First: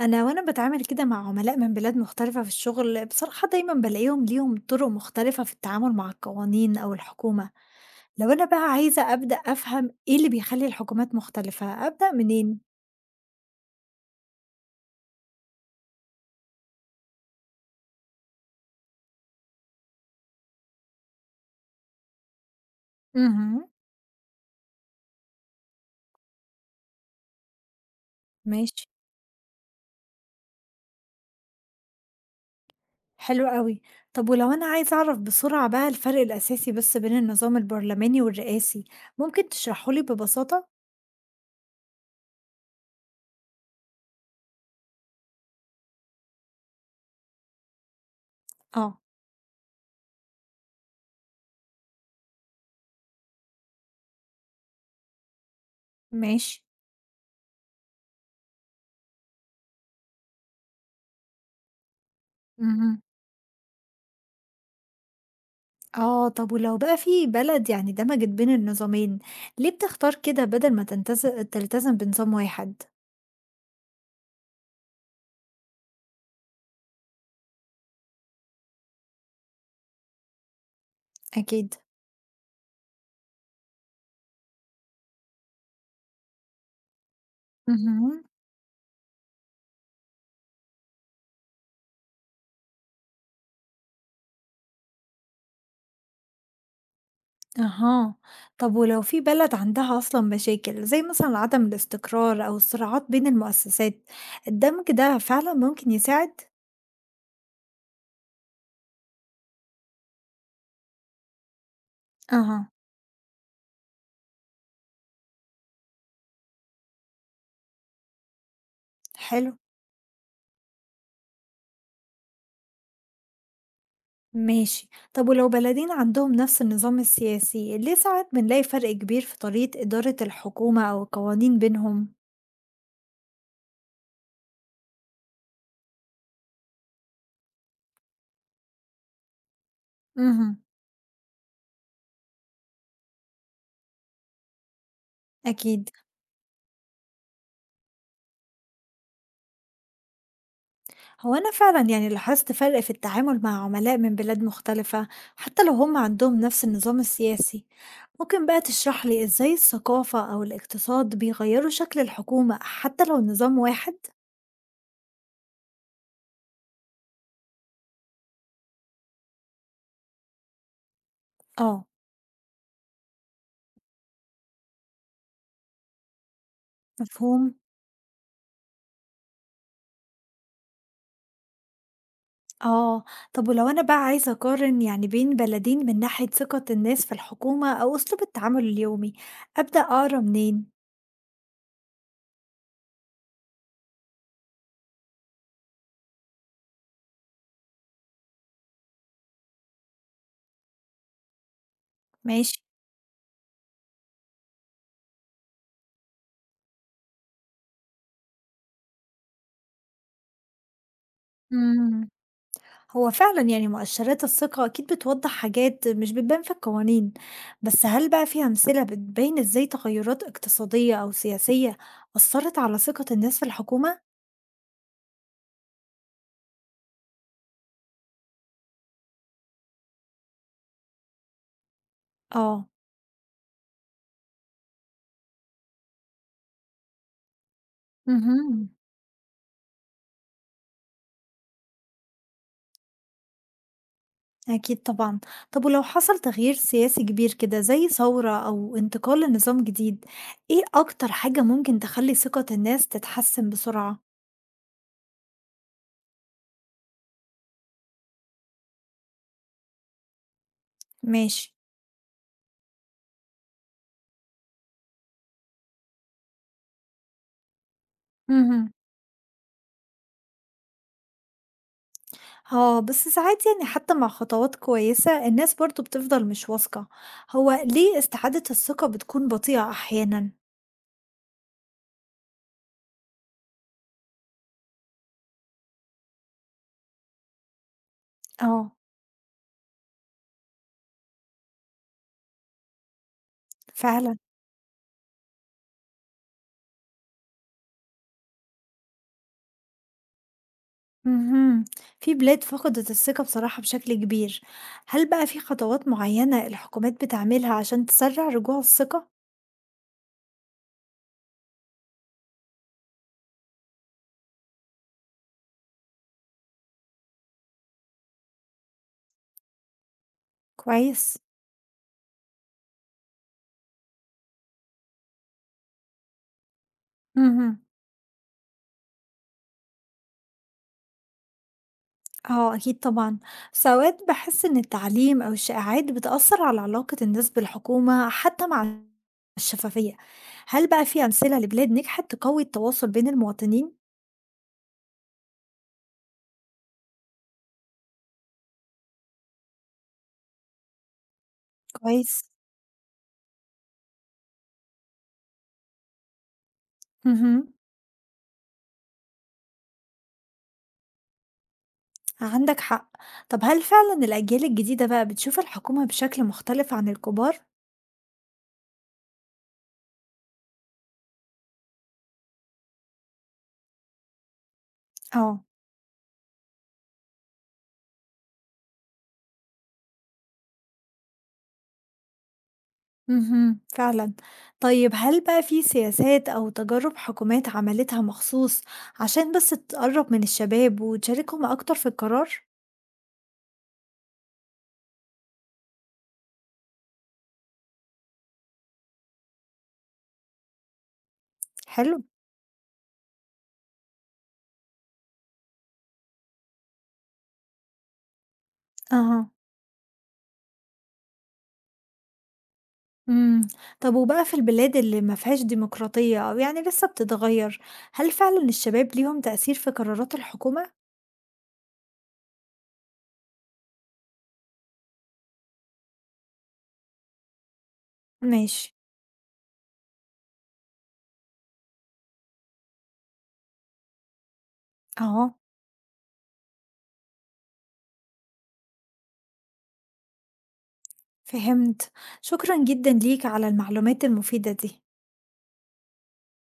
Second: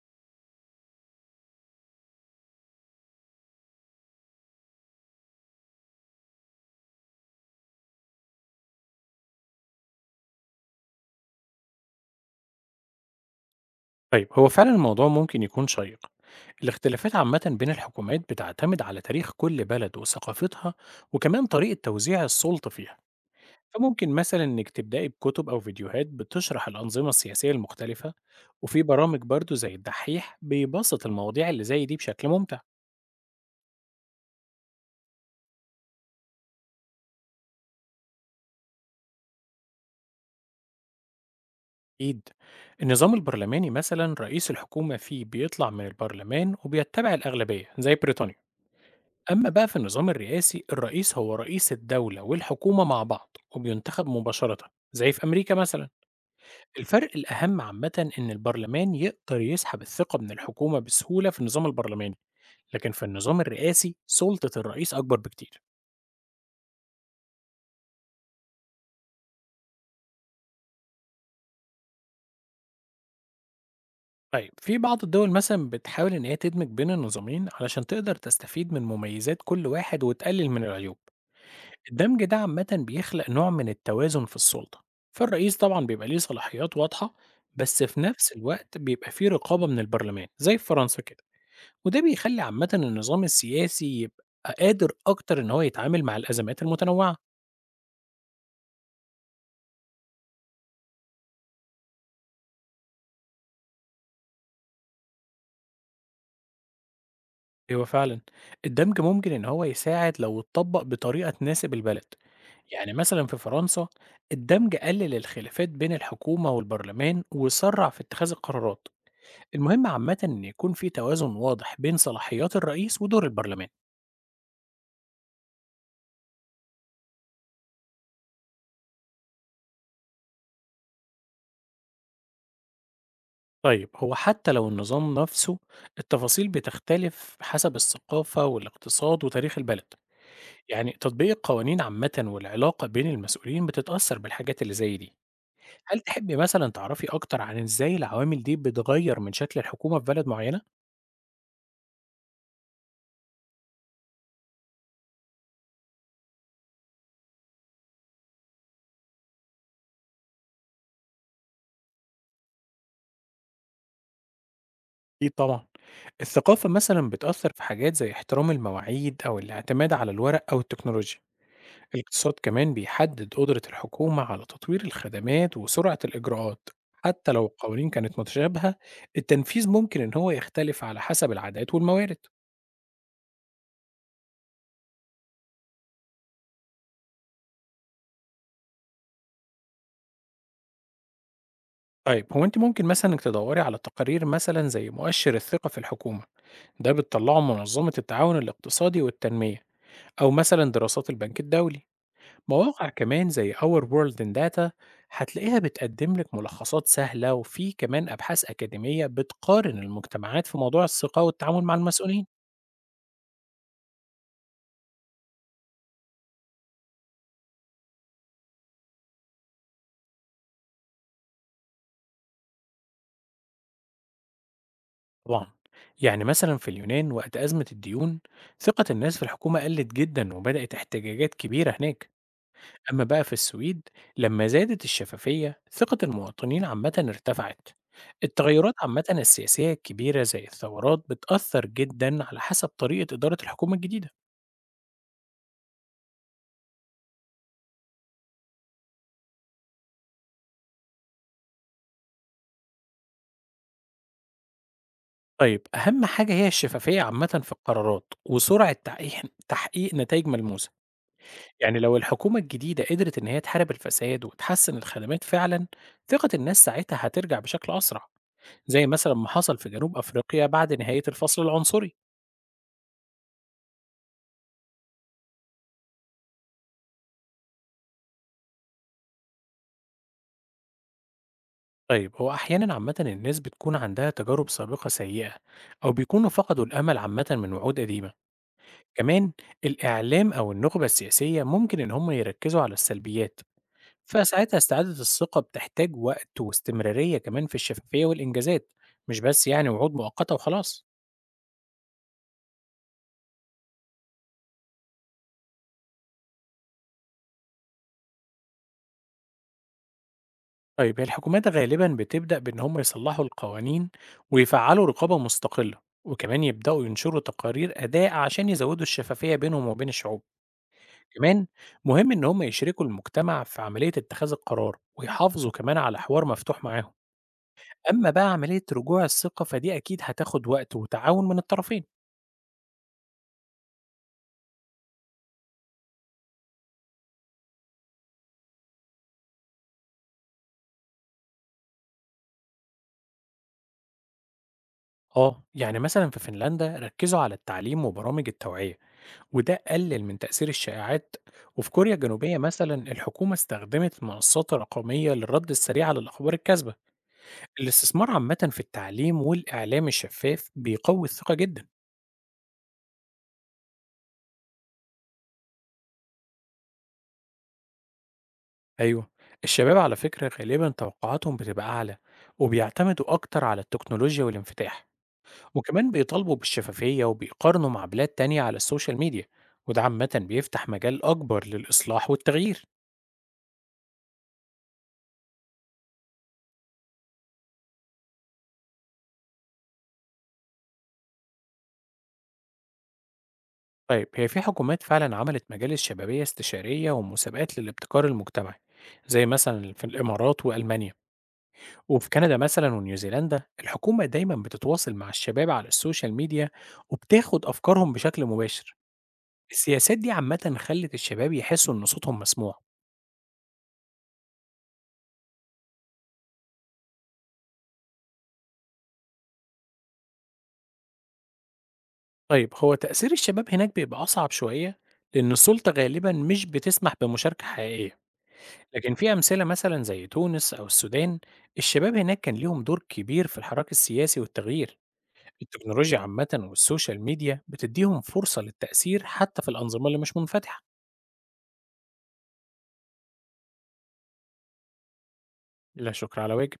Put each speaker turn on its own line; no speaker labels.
أنا باتعامل كده مع عملاء من بلاد مختلفة في الشغل، بصراحة دايما بالاقيهم ليهم طرق مختلفة في التعامل مع القوانين أو الحكومة. لو أنا بقى عايزة أبدأ أفهم إيه اللي بيخلي الحكومات مختلفة، أبدأ منين؟
طيب هو فعلا الموضوع ممكن يكون شيق. الاختلافات عامة بين الحكومات بتعتمد على تاريخ كل بلد وثقافتها، وكمان طريقة توزيع السلطة فيها.
امم
فممكن مثلا انك تبدأي بكتب او فيديوهات بتشرح الأنظمة السياسية المختلفة، وفي
ماشي.
برامج برضو زي الدحيح بيبسط المواضيع اللي زي دي بشكل ممتع.
حلو قوي. طب ولو أنا عايزة أعرف بسرعة بقى الفرق الأساسي بس بين النظام البرلماني والرئاسي، ممكن تشرحولي ببساطة؟
أكيد، النظام البرلماني مثلا رئيس الحكومة فيه بيطلع من البرلمان وبيتبع الأغلبية زي بريطانيا.
اه،
أما بقى في النظام الرئاسي، الرئيس هو رئيس الدولة والحكومة مع بعض وبينتخب مباشرة زي في أمريكا مثلا.
ماشي.
الفرق الأهم عامة إن البرلمان يقدر يسحب الثقة من الحكومة بسهولة في النظام البرلماني، لكن في النظام الرئاسي سلطة الرئيس أكبر بكتير.
آه، طب ولو بقى في بلد يعني دمجت بين النظامين، ليه بتختار كده بدل ما تلتزم بنظام واحد؟
طيب، في بعض الدول مثلا بتحاول إن هي تدمج بين النظامين علشان تقدر تستفيد من مميزات كل واحد وتقلل من العيوب.
أكيد.
الدمج ده عامة بيخلق نوع من التوازن في السلطة، فالرئيس طبعا بيبقى ليه صلاحيات واضحة، بس في
اهم.
نفس الوقت بيبقى فيه رقابة من البرلمان زي في فرنسا كده. وده بيخلي عامة النظام السياسي يبقى قادر أكتر إن هو يتعامل مع الأزمات المتنوعة.
أها، طب ولو في بلد عندها أصلا مشاكل زي مثلا عدم الاستقرار أو الصراعات بين المؤسسات، الدمج ده فعلا ممكن يساعد؟
أيوة فعلا، الدمج ممكن إن هو يساعد لو اتطبق بطريقة تناسب البلد.
أها.
يعني مثلا في فرنسا، الدمج قلل الخلافات بين الحكومة والبرلمان وسرع في اتخاذ القرارات.
حلو.
المهم عامة إن يكون في توازن واضح بين صلاحيات الرئيس ودور البرلمان.
ماشي، طب ولو بلدين عندهم نفس النظام السياسي، ليه ساعات بنلاقي فرق كبير في طريقة إدارة الحكومة أو القوانين بينهم؟
طيب هو حتى لو النظام نفسه، التفاصيل بتختلف حسب الثقافة والاقتصاد وتاريخ البلد.
اهم.
يعني تطبيق القوانين عامة والعلاقة بين المسؤولين بتتأثر بالحاجات اللي زي دي.
أكيد.
هل تحبي مثلا تعرفي أكتر عن إزاي العوامل دي بتغير من شكل الحكومة في بلد معينة؟
هو أنا فعلا يعني لاحظت فرق في التعامل مع عملاء من بلاد مختلفة حتى لو هم عندهم نفس النظام السياسي. ممكن بقى تشرح لي إزاي الثقافة أو الاقتصاد بيغيروا شكل الحكومة حتى لو النظام واحد؟
أكيد طبعا. الثقافة مثلا بتأثر في حاجات زي احترام المواعيد أو الاعتماد على الورق أو التكنولوجيا.
آه،
الاقتصاد كمان بيحدد قدرة الحكومة على تطوير الخدمات وسرعة الإجراءات، حتى لو
مفهوم؟
القوانين كانت متشابهة. التنفيذ ممكن إن هو يختلف على حسب العادات والموارد.
آه، طب ولو أنا بقى عايزة أقارن يعني بين بلدين من ناحية ثقة الناس في الحكومة أو أسلوب التعامل اليومي، أبدأ أقرأ منين؟
طيب هو أنت ممكن مثلا إنك تدوري على تقارير مثلا زي مؤشر الثقة في الحكومة، ده بتطلعه منظمة التعاون الاقتصادي والتنمية، أو مثلا دراسات البنك الدولي.
ماشي؟
مواقع كمان زي Our World in Data هتلاقيها بتقدم لك ملخصات سهلة، وفي كمان أبحاث أكاديمية بتقارن المجتمعات في موضوع الثقة والتعامل مع
مم.
المسؤولين.
هو فعلًا يعني مؤشرات الثقة أكيد بتوضّح حاجات مش بتبان في القوانين، بس هل بقى في أمثلة بتبين إزاي تغيرات اقتصادية أو سياسية أثّرت على ثقة الناس في الحكومة؟
طبعا، يعني مثلا في اليونان وقت أزمة الديون، ثقة الناس في الحكومة قلت جدا وبدأت احتجاجات كبيرة هناك.
آه.
أما بقى في السويد، لما زادت الشفافية ثقة المواطنين عامة ارتفعت.
اهم.
التغيرات عامة السياسية الكبيرة زي الثورات بتأثر جدا على حسب طريقة إدارة الحكومة الجديدة.
أكيد طبعًا. طب ولو حصل تغيير سياسي كبير كده زي ثورة أو انتقال لنظام جديد، إيه أكتر حاجة ممكن تخلّي ثقة الناس تتحسن بسرعة؟
طيب، أهم حاجة هي الشفافية عامة في القرارات وسرعة تحقيق نتائج ملموسة.
ماشي.
يعني لو الحكومة الجديدة قدرت إن هي تحارب الفساد وتحسن الخدمات فعلا، ثقة الناس ساعتها هترجع بشكل أسرع،
اهم.
زي مثلا ما حصل في جنوب أفريقيا بعد نهاية الفصل العنصري.
آه، بس ساعات يعني حتى مع خطوات كويسة الناس برضو بتفضل مش واثقة. هو ليه استعادة الثقة بتكون بطيئة أحيانا؟
طيب هو أحيانا عامة الناس بتكون عندها تجارب سابقة سيئة، أو بيكونوا فقدوا الأمل عامة من وعود قديمة.
اه،
كمان الإعلام أو النخبة السياسية ممكن إن هم يركزوا على السلبيات،
فعلا،
فساعتها استعادة الثقة بتحتاج وقت واستمرارية كمان في الشفافية والإنجازات، مش بس يعني وعود مؤقتة وخلاص.
مهم. في بلاد فقدت الثقة بصراحة بشكل كبير، هل بقى في خطوات معينة الحكومات بتعملها عشان تسرع رجوع الثقة؟
طيب، هي الحكومات غالبا بتبدأ بإن هم يصلحوا القوانين ويفعلوا رقابة مستقلة، وكمان يبدأوا ينشروا تقارير أداء عشان يزودوا الشفافية بينهم وبين الشعوب.
كويس.
كمان مهم إن هم يشركوا المجتمع في عملية اتخاذ القرار ويحافظوا كمان على حوار مفتوح معاهم.
مهم.
أما بقى عملية رجوع الثقة فدي أكيد هتاخد وقت وتعاون من الطرفين.
آه أكيد طبعًا، بس أوقات باحس إن التعليم أو الشائعات بتأثّر على علاقة الناس بالحكومة حتى مع الشفافية، هل بقى في أمثلة لبلاد نجحت تقوي التواصل بين المواطنين؟
آه، يعني مثلا في فنلندا ركزوا على التعليم وبرامج التوعية، وده قلل من تأثير الشائعات. وفي كوريا
كويس.
الجنوبية مثلا الحكومة استخدمت المنصات الرقمية للرد السريع على الأخبار الكاذبة.
اهم.
الاستثمار عامة في التعليم والإعلام الشفاف بيقوي الثقة جدا.
عندك حق. طب هل فعلًا الأجيال الجديدة بقى بتشوف الحكومة بشكل مختلف عن الكبار؟
أيوه، الشباب على فكرة غالبا توقعاتهم بتبقى أعلى، وبيعتمدوا أكتر على التكنولوجيا والانفتاح.
آه.
وكمان بيطالبوا بالشفافية وبيقارنوا مع بلاد تانية على السوشيال ميديا، وده عامة بيفتح مجال أكبر للإصلاح والتغيير.
اهم، فعلًا. طيب هل بقى في سياسات أو تجارب حكومات عملتها مخصوص عشان بس تقرّب من الشباب وتشاركهم أكتر في القرار؟
طيب، هي في حكومات فعلا عملت مجالس شبابية استشارية ومسابقات للابتكار المجتمعي، زي مثلا في الإمارات وألمانيا.
حلو.
وفي كندا مثلا ونيوزيلندا الحكومة دايما بتتواصل مع الشباب على السوشيال ميديا وبتاخد أفكارهم بشكل مباشر.
أها.
السياسات دي عامة خلت الشباب يحسوا إن صوتهم مسموع.
إمم، طب وبقى في البلاد اللي ما فيهاش ديمقراطية أو يعني لسه بتتغيّر، هل فعلًا الشباب ليهم تأثير في قرارات الحكومة؟
طيب هو تأثير الشباب هناك بيبقى أصعب شوية، لأن السلطة غالبا مش بتسمح بمشاركة حقيقية.
ماشي.
لكن في أمثلة مثلا زي تونس أو السودان، الشباب هناك كان ليهم دور كبير في الحراك السياسي والتغيير.
آه.
التكنولوجيا عامة والسوشيال ميديا بتديهم فرصة للتأثير حتى في الأنظمة اللي مش منفتحة.
فهمت، شكرًا جدًا ليك على المعلومات المفيدة دي.
لا شكر على واجب.